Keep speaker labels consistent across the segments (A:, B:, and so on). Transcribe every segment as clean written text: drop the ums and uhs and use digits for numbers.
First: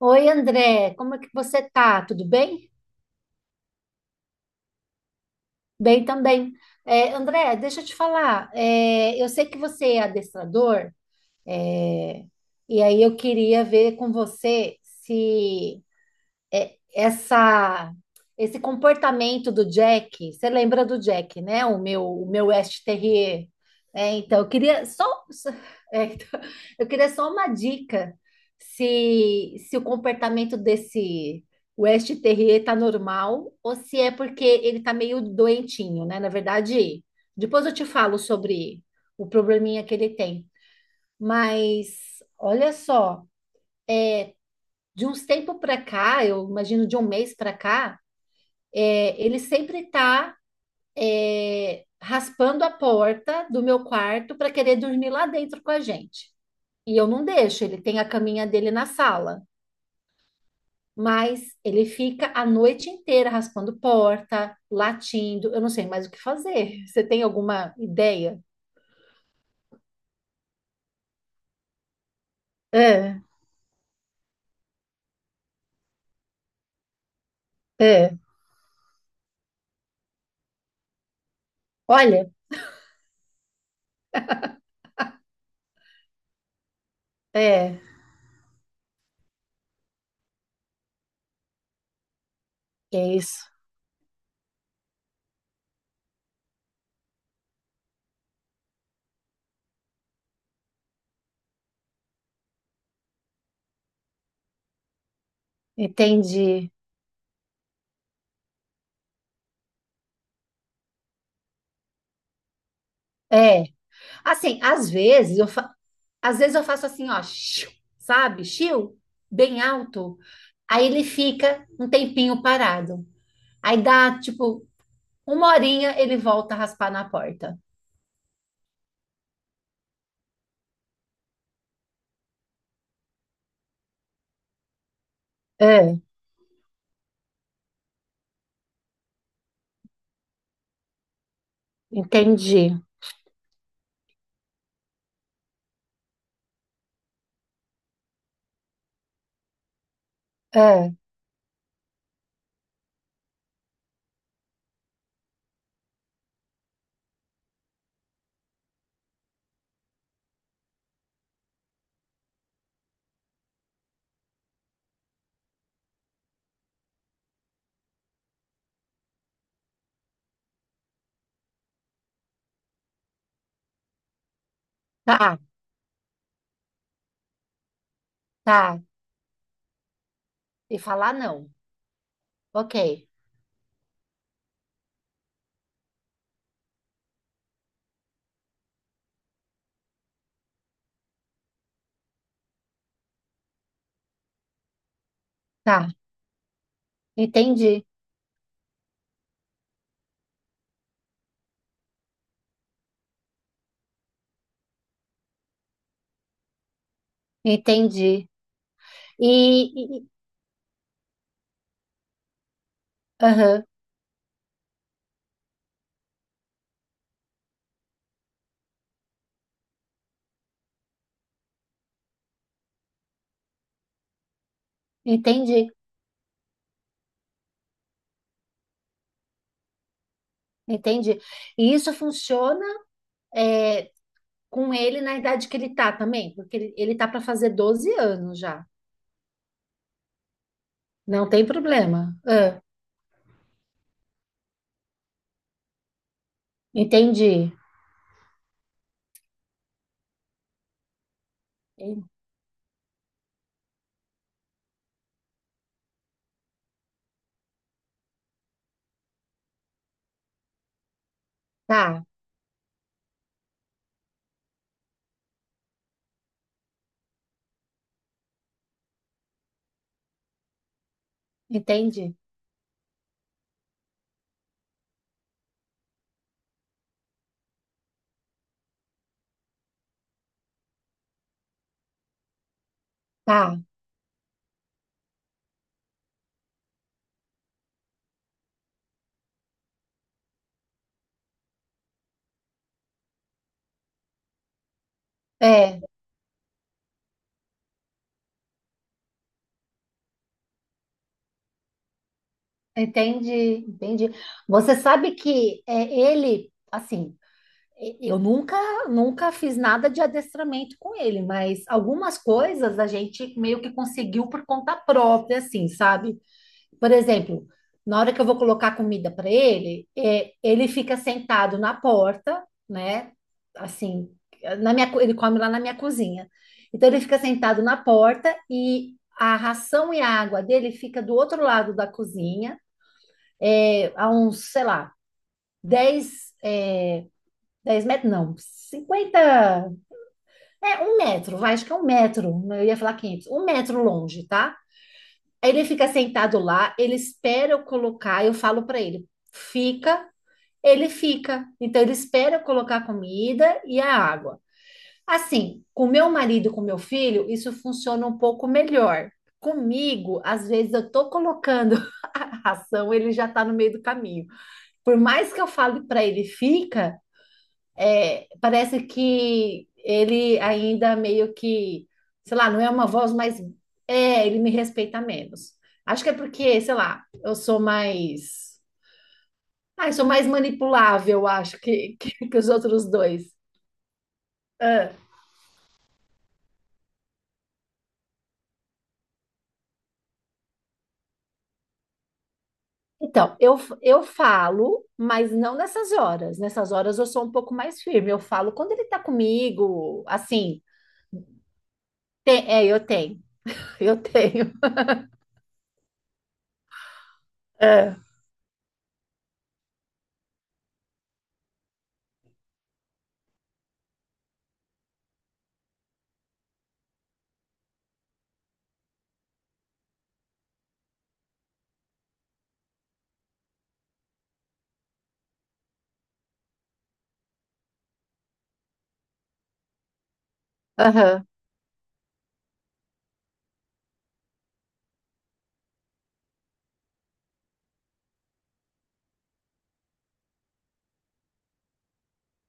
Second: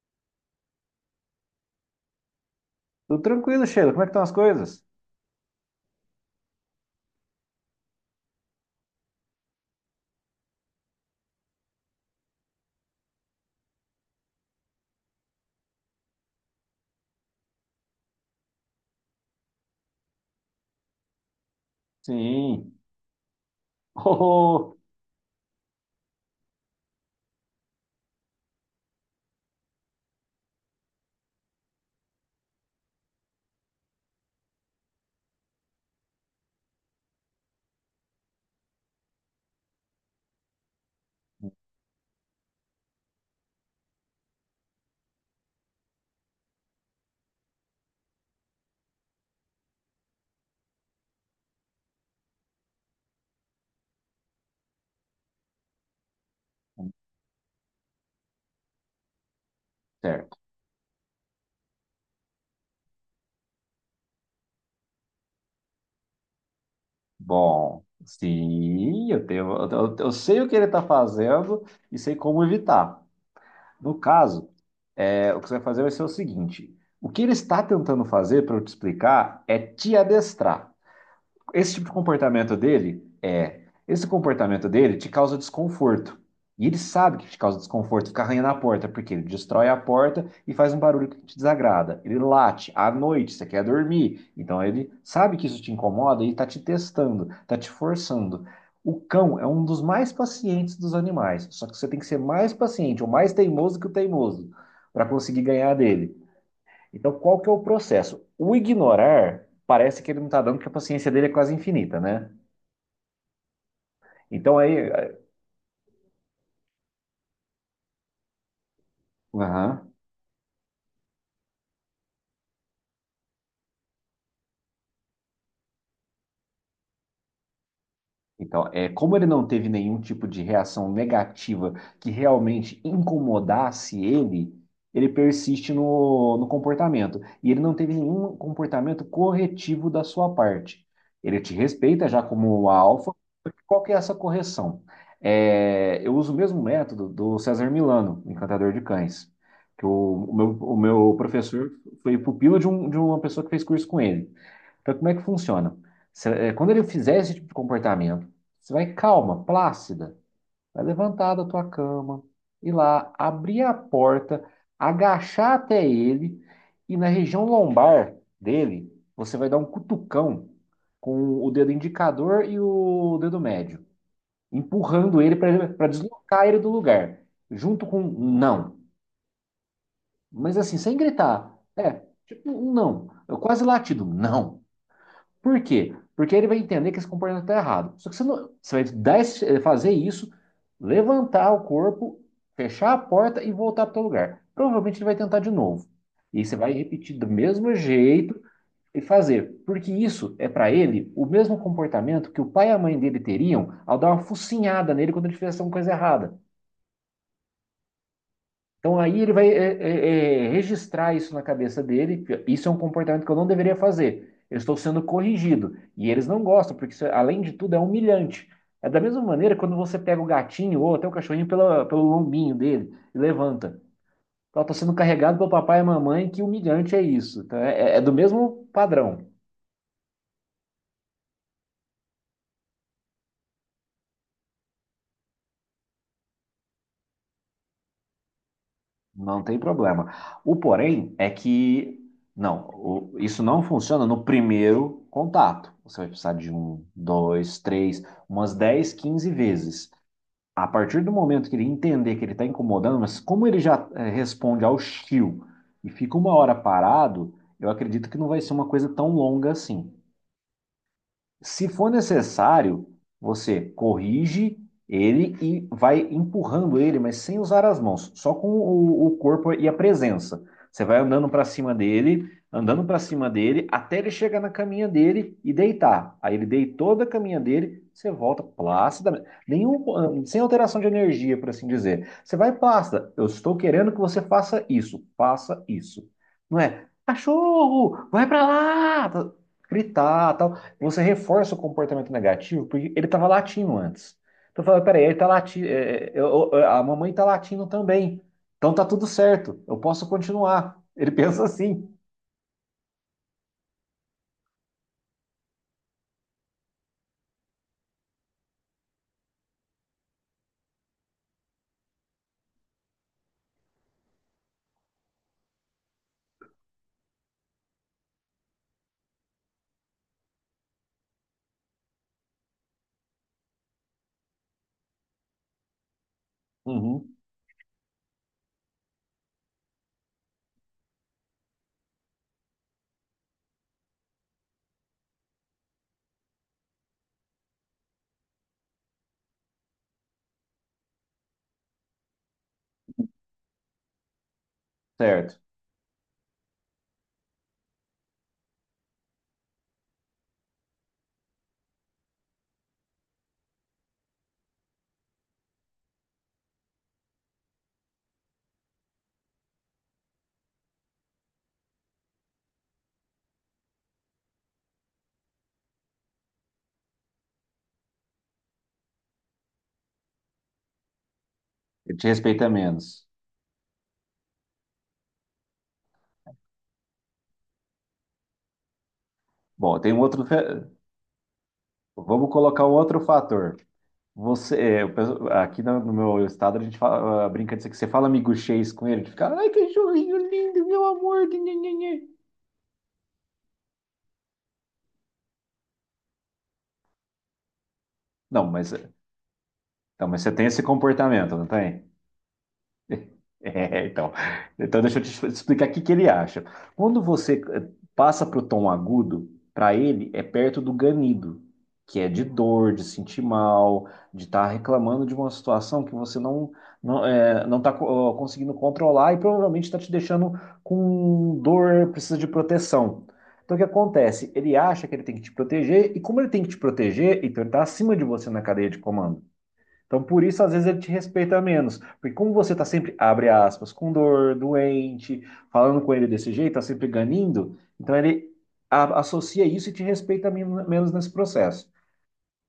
A: Oi, André, como é que você tá? Tudo bem?
B: Tudo tranquilo, Sheila. Como é que estão as coisas?
A: Bem também. É, André, deixa eu te falar. Eu sei que você é adestrador, é, e aí eu queria ver com você se essa esse comportamento do Jack, você lembra do Jack, né? O meu
B: Sim.
A: West Terrier.
B: Oh,
A: Né? Então, eu
B: oh.
A: queria só- então, eu queria só uma dica se o comportamento desse West Terrier tá normal ou se é porque ele tá meio doentinho, né? Na verdade, depois eu te falo sobre o probleminha que ele tem. Mas olha só, de uns tempos para cá, eu imagino de um mês para cá, ele sempre tá raspando a porta do meu quarto para querer dormir lá dentro com a gente. E eu não deixo, ele tem a caminha dele na sala.
B: Certo.
A: Mas ele fica a noite inteira raspando porta, latindo. Eu não sei mais o que fazer. Você tem alguma
B: Bom,
A: ideia?
B: sim, eu tenho, eu sei o que ele está fazendo e sei como evitar.
A: É,
B: No caso, o que você vai fazer vai ser o seguinte: o que ele está tentando
A: é.
B: fazer, para eu te explicar, é te adestrar. Esse tipo de
A: Olha,
B: comportamento dele é. Esse comportamento dele te causa desconforto. E ele sabe que te causa
A: é,
B: desconforto ficar arranhando a porta, porque ele destrói a porta e faz um barulho que te desagrada. Ele late à
A: é
B: noite, você
A: isso.
B: quer dormir. Então ele sabe que isso te incomoda e está te testando, está te forçando. O cão é um dos mais pacientes dos animais, só que você tem que ser mais paciente ou mais teimoso que o teimoso para conseguir ganhar dele.
A: Entendi.
B: Então, qual que é o processo? O ignorar parece que ele não está dando, porque a paciência dele é quase infinita, né?
A: É,
B: Então
A: assim,
B: aí.
A: às vezes eu faço assim, ó, shiu, sabe? Chiu, bem
B: Aham.
A: alto. Aí ele fica um tempinho parado. Aí dá, tipo, uma horinha, ele volta a raspar na porta.
B: Então, como ele não teve nenhum tipo de reação negativa que realmente incomodasse ele, ele persiste
A: É,
B: no comportamento. E ele não teve nenhum comportamento corretivo da sua parte. Ele te respeita já como
A: entendi.
B: a alfa, porque qual que é essa correção? É, eu uso o mesmo método do César Milano, Encantador de Cães, que o, o meu, o
A: É,
B: meu professor foi pupilo de uma pessoa que fez curso com ele. Então, como é que funciona? Quando ele fizer esse tipo de comportamento, você vai calma, plácida, vai levantar da tua cama, ir lá, abrir a porta, agachar até ele e na região lombar dele, você vai dar um cutucão com o dedo indicador e o dedo médio, empurrando ele
A: tá,
B: para deslocar ele do lugar, junto com um não,
A: tá.
B: mas
A: E
B: assim, sem
A: falar não.
B: gritar. Tipo um
A: Ok,
B: não, eu quase latido, não. Por quê? Porque ele vai entender que esse comportamento está errado. Só que você, não, você vai dar fazer isso, levantar o corpo, fechar a porta e voltar para o lugar. Provavelmente ele vai tentar de novo.
A: tá.
B: E você vai repetir do mesmo
A: Entendi,
B: jeito e fazer. Porque isso é para ele o mesmo comportamento que o pai e a mãe dele teriam ao dar uma focinhada nele quando ele fizesse alguma coisa errada.
A: entendi.
B: Então aí ele vai
A: E, e-
B: registrar isso na cabeça dele. Isso é um comportamento que eu não
A: aham,
B: deveria fazer. Eu estou sendo corrigido. E eles não gostam, porque isso, além de tudo, é humilhante. É da mesma maneira quando você pega o gatinho ou até o cachorrinho pela, pelo lombinho dele e levanta. Então, está sendo carregado pelo
A: entendi,
B: papai e mamãe, que humilhante é isso. Então, é, é é do mesmo padrão.
A: entendi. E isso funciona é, com ele na idade que ele tá também, porque ele tá para fazer 12 anos já.
B: Não tem problema. O porém é
A: Não tem
B: que
A: problema. Ah,
B: isso não funciona no primeiro contato. Você vai precisar de um,
A: entendi.
B: dois, três, umas 10, 15 vezes. A partir do momento que ele entender que ele está incomodando, mas como ele já responde ao chiu e fica uma hora parado, eu acredito que não vai ser uma coisa tão longa assim. Se for
A: Tá,
B: necessário, você corrige ele e vai empurrando ele, mas sem usar as mãos, só com o corpo e a presença. Você vai andando para cima
A: entendi.
B: dele, andando para cima dele, até ele chegar na caminha dele e deitar. Aí ele deitou da caminha dele, você volta plácidamente, nenhum, sem alteração de energia, por assim dizer. Você vai plácida. Eu estou
A: Tá,
B: querendo que você faça isso, faça isso. Não é, cachorro, vai para lá, tá, gritar, tal você reforça o comportamento negativo porque ele estava latindo antes. Então eu falei, peraí, ele tá latindo,
A: é,
B: a mamãe tá latindo também. Então tá tudo certo, eu posso continuar. Ele pensa assim.
A: entendi, entendi. Você sabe que ele, assim, eu nunca, fiz nada de adestramento com ele, mas algumas coisas a gente meio que conseguiu por conta própria, assim, sabe? Por exemplo, na hora que eu vou colocar comida para ele, ele fica sentado na porta, né? Assim, ele come lá na minha cozinha. Então ele
B: Uhum,
A: fica sentado na porta e a ração e a água dele fica do outro lado da cozinha, a uns, sei lá, 10, 10 metros, não, 50? É um metro, vai, acho que é um metro, eu ia falar 500, um metro longe, tá?
B: certo.
A: Aí ele fica sentado lá, ele espera eu colocar, eu falo para ele, fica, ele fica. Então ele espera eu colocar a comida e a água. Assim, com meu marido, com meu filho, isso funciona um pouco melhor. Comigo, às vezes eu tô colocando a ração, ele já tá no meio do caminho. Por mais que eu fale para ele fica, parece que ele ainda meio que,
B: Ele te
A: sei
B: respeita
A: lá, não é uma
B: menos.
A: voz mais. É, ele me respeita menos. Acho que é porque, sei lá, eu sou mais.
B: Bom,
A: Ah,
B: tem
A: eu
B: um
A: sou
B: outro.
A: mais manipulável, acho, que,
B: Vamos
A: que os
B: colocar um
A: outros
B: outro
A: dois.
B: fator. Você,
A: Ah,
B: aqui no meu estado a gente fala, ah, brinca disso que você fala miguxês com ele, de ficar ai, cachorrinho lindo, meu amor. Nhe, nhe, nhe."
A: então, eu falo, mas não nessas horas. Nessas horas eu sou um pouco mais firme. Eu
B: Não,
A: falo
B: mas,
A: quando ele tá comigo,
B: não, mas você tem esse
A: assim.
B: comportamento, não tem?
A: Tem, é, eu tenho.
B: É,
A: Eu
B: então.
A: tenho.
B: Então, deixa eu te explicar o que que ele acha. Quando você
A: Ah,
B: passa para o tom agudo, para ele é perto do ganido, que é de dor, de sentir mal, de estar reclamando de uma situação que você não está conseguindo controlar e provavelmente está te deixando com dor, precisa de proteção. Então, o que acontece? Ele acha que ele tem que te proteger, e como ele tem que te proteger, então ele está acima de você na cadeia de comando. Então, por isso, às vezes, ele te
A: aham,
B: respeita menos. Porque como você tá sempre, abre aspas, com dor, doente, falando com ele desse jeito, tá sempre ganindo, então ele associa isso e te respeita menos nesse processo.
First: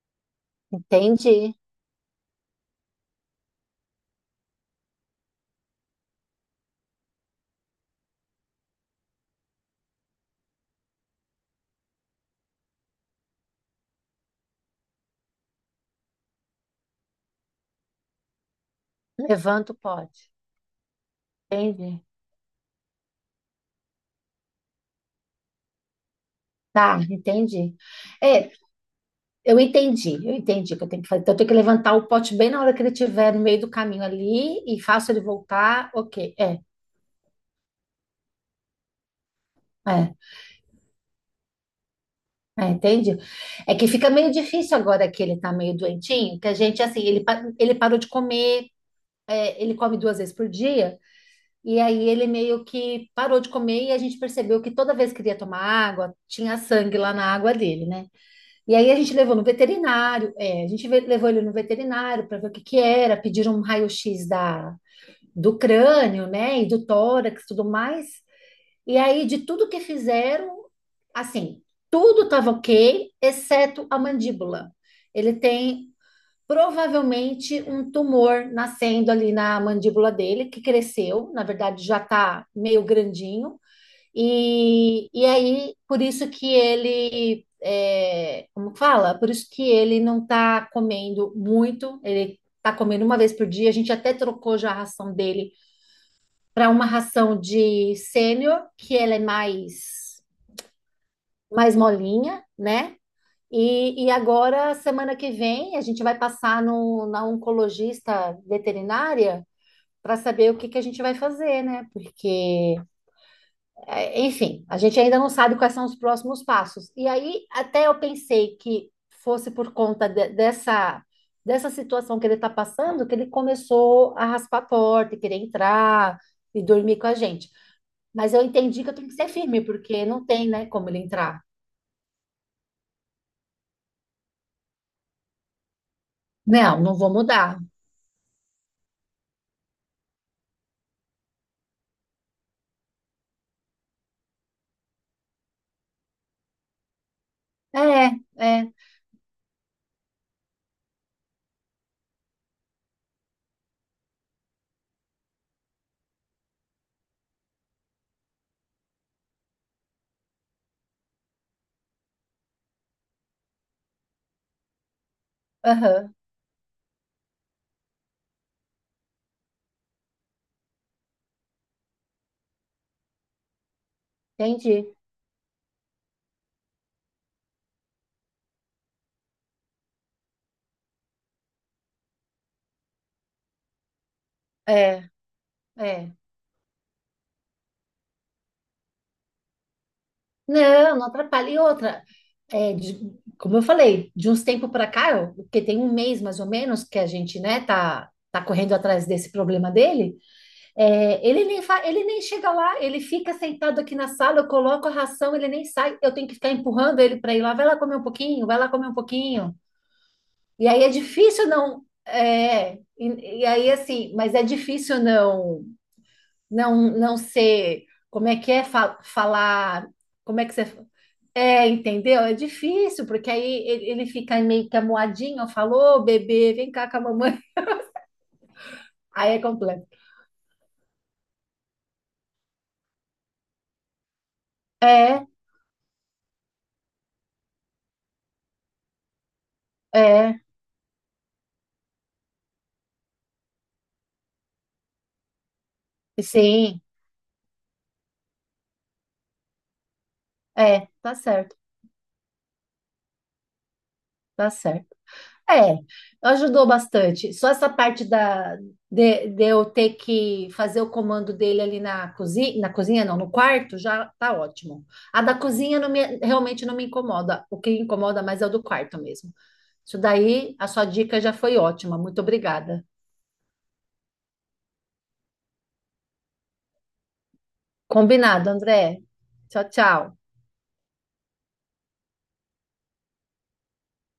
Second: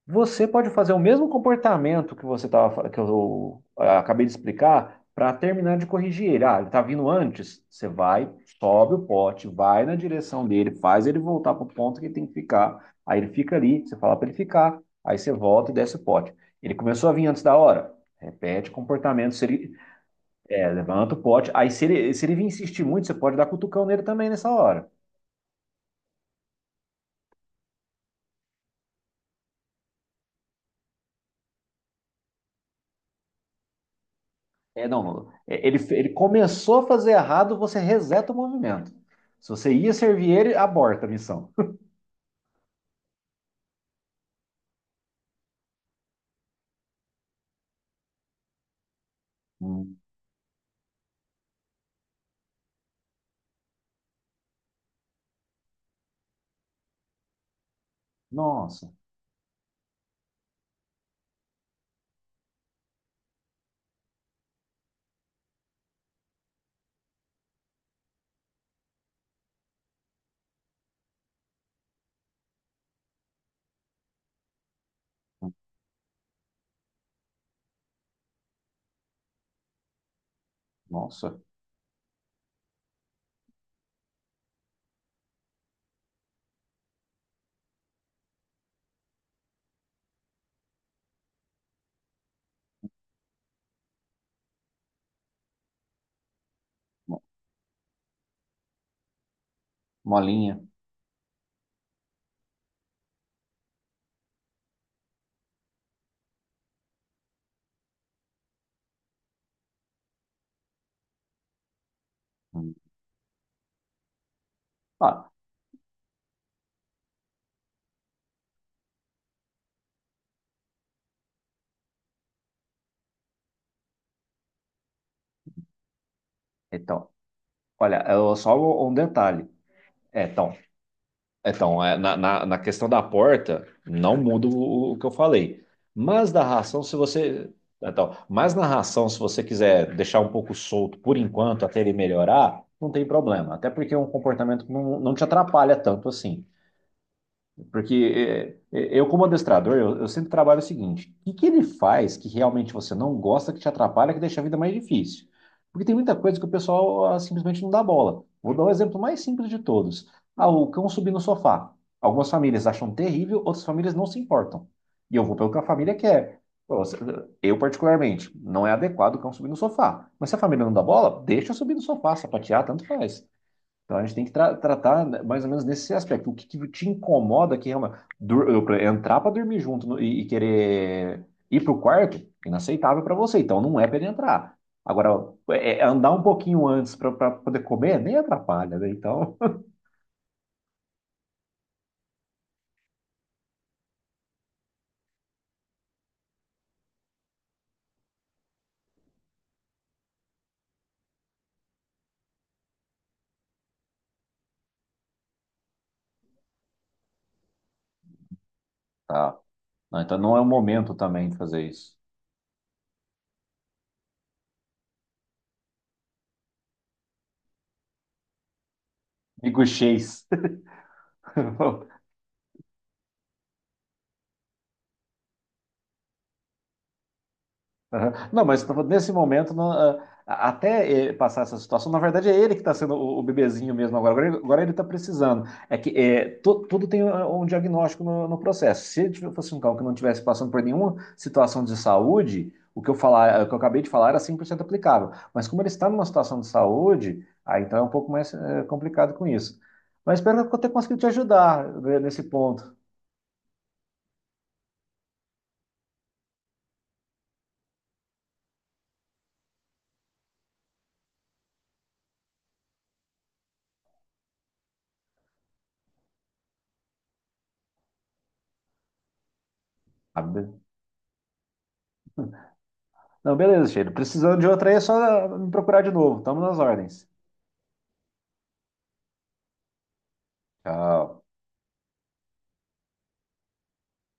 B: Você pode fazer o mesmo
A: entendi.
B: comportamento que você tava, que eu acabei de explicar para terminar de corrigir ele. Ah, ele está vindo antes. Você vai, sobe o pote, vai na direção dele, faz ele voltar para o ponto que ele tem que ficar. Aí ele fica ali, você fala para ele ficar. Aí você volta e desce o pote. Ele começou a vir antes da hora. Repete o comportamento. Se
A: Levanto,
B: ele,
A: pode.
B: levanta o pote. Aí se
A: Entendi.
B: ele, se ele vir insistir muito, você pode dar cutucão nele também nessa hora.
A: Tá, entendi. É, eu entendi o que eu tenho que fazer. Então, eu tenho que levantar o pote bem na hora que ele estiver no meio do caminho ali e
B: É,
A: faço ele
B: não, é, ele,
A: voltar.
B: ele
A: Ok,
B: começou a fazer errado, você reseta o movimento. Se você ia
A: é,
B: servir ele, aborta a missão.
A: entendi. É que fica meio difícil agora que ele tá meio doentinho, que a gente, assim, ele parou de comer, ele
B: Hum.
A: come duas vezes por dia, e aí ele meio que parou de comer e a gente percebeu que toda vez que ele ia tomar água, tinha sangue lá na água dele, né? E aí
B: Nossa.
A: a gente levou no veterinário, a gente levou ele no veterinário para ver o que que era, pediram um raio-x do crânio, né, e do tórax, tudo mais. E aí de tudo que fizeram, assim, tudo estava ok, exceto a mandíbula. Ele
B: Hum.
A: tem provavelmente um tumor nascendo ali na mandíbula dele, que cresceu,
B: Nossa.
A: na verdade já está meio grandinho. E aí, por isso que ele, como fala? Por isso que ele não está comendo muito, ele está comendo uma vez por dia. A gente até trocou já a ração dele para uma
B: mo-
A: ração de sênior, que ela é
B: Molinha.
A: mais molinha, né? E agora, semana que vem, a gente vai passar no, na oncologista veterinária para saber o que que a gente vai fazer, né?
B: Hum.
A: Porque é, enfim, a gente ainda
B: Ah,
A: não sabe quais são os próximos passos. E aí, até eu pensei que fosse dessa, situação que ele está passando, que ele começou a raspar a porta, e querer entrar e dormir com
B: então,
A: a gente.
B: olha,
A: Mas eu
B: só
A: entendi
B: um
A: que
B: um
A: eu tenho que ser
B: detalhe.
A: firme, porque
B: É,
A: não tem,
B: então,
A: né, como ele entrar.
B: é, então é, na questão da porta, não muda o que eu falei. Mas da
A: Não,
B: ração,
A: não
B: se
A: vou
B: você.
A: mudar.
B: Então, mas na ração, se você quiser deixar um pouco solto por enquanto, até ele melhorar, não tem problema. Até porque é um comportamento que não, não te atrapalha tanto assim.
A: É,
B: Porque
A: é,
B: eu, como adestrador, eu sempre trabalho o seguinte: o que ele faz que realmente você não gosta, que te atrapalha, que deixa a vida mais difícil? Porque tem muita coisa que o pessoal simplesmente não dá bola. Vou dar o exemplo mais simples de todos: o cão subir no sofá. Algumas famílias acham terrível, outras famílias não se importam. E eu vou pelo que a família
A: aham,
B: quer. Pô, eu, particularmente, não é adequado o cão subir no sofá. Mas se a família não dá bola, deixa eu subir no sofá, sapatear, tanto faz. Então a gente tem que
A: entendi.
B: tratar né, mais ou menos nesse aspecto. O que te incomoda que realmente entrar para dormir junto e querer ir para o quarto, inaceitável para você. Então não é para ele entrar.
A: É,
B: Agora, andar
A: é.
B: um pouquinho antes para poder comer nem atrapalha, né? Então,
A: Não, não atrapalha. E outra, como eu falei, de uns tempos para cá, porque tem um mês mais ou menos que a gente, né, tá, tá correndo atrás desse problema dele, ele nem fa- ele nem chega lá, ele fica sentado aqui na sala, eu coloco a ração, ele nem sai, eu tenho que ficar empurrando ele para ir lá, vai lá comer um pouquinho, vai lá comer um
B: tá.
A: pouquinho.
B: Não, então não é o
A: E aí é
B: momento também de
A: difícil
B: fazer
A: não,
B: isso.
A: e aí assim, mas é difícil não ser, como é que é
B: Digo
A: falar, como é que você é, entendeu? É difícil, porque aí ele fica meio que amuadinho, falou, bebê, vem cá com a mamãe.
B: Aham. Não, mas nesse
A: Aí é
B: momento, não,
A: completo.
B: até passar essa situação, na verdade é ele que está sendo o bebezinho mesmo agora. Agora ele está
A: É,
B: precisando. É que tudo tem um diagnóstico no processo. Se ele fosse um cão que não estivesse
A: é,
B: passando por nenhuma situação de saúde, o que eu falar, o que eu acabei de falar era 100% aplicável. Mas como ele está numa situação de
A: sim,
B: saúde, aí então é um pouco mais complicado com isso. Mas espero que eu tenha conseguido te
A: tá certo,
B: ajudar né, nesse ponto.
A: tá certo. É, ajudou bastante. Só essa parte de, eu ter que fazer o comando dele ali na cozinha não, no quarto, já tá ótimo. A da cozinha realmente não me incomoda. O que incomoda mais é o do quarto mesmo. Isso
B: Ah,
A: daí,
B: be-
A: a sua dica já foi ótima. Muito obrigada.
B: Não, beleza, Cheiro. Precisando de outra aí, é só me procurar de novo. Estamos nas ordens.
A: Combinado, André. Tchau, tchau.
B: Tchau.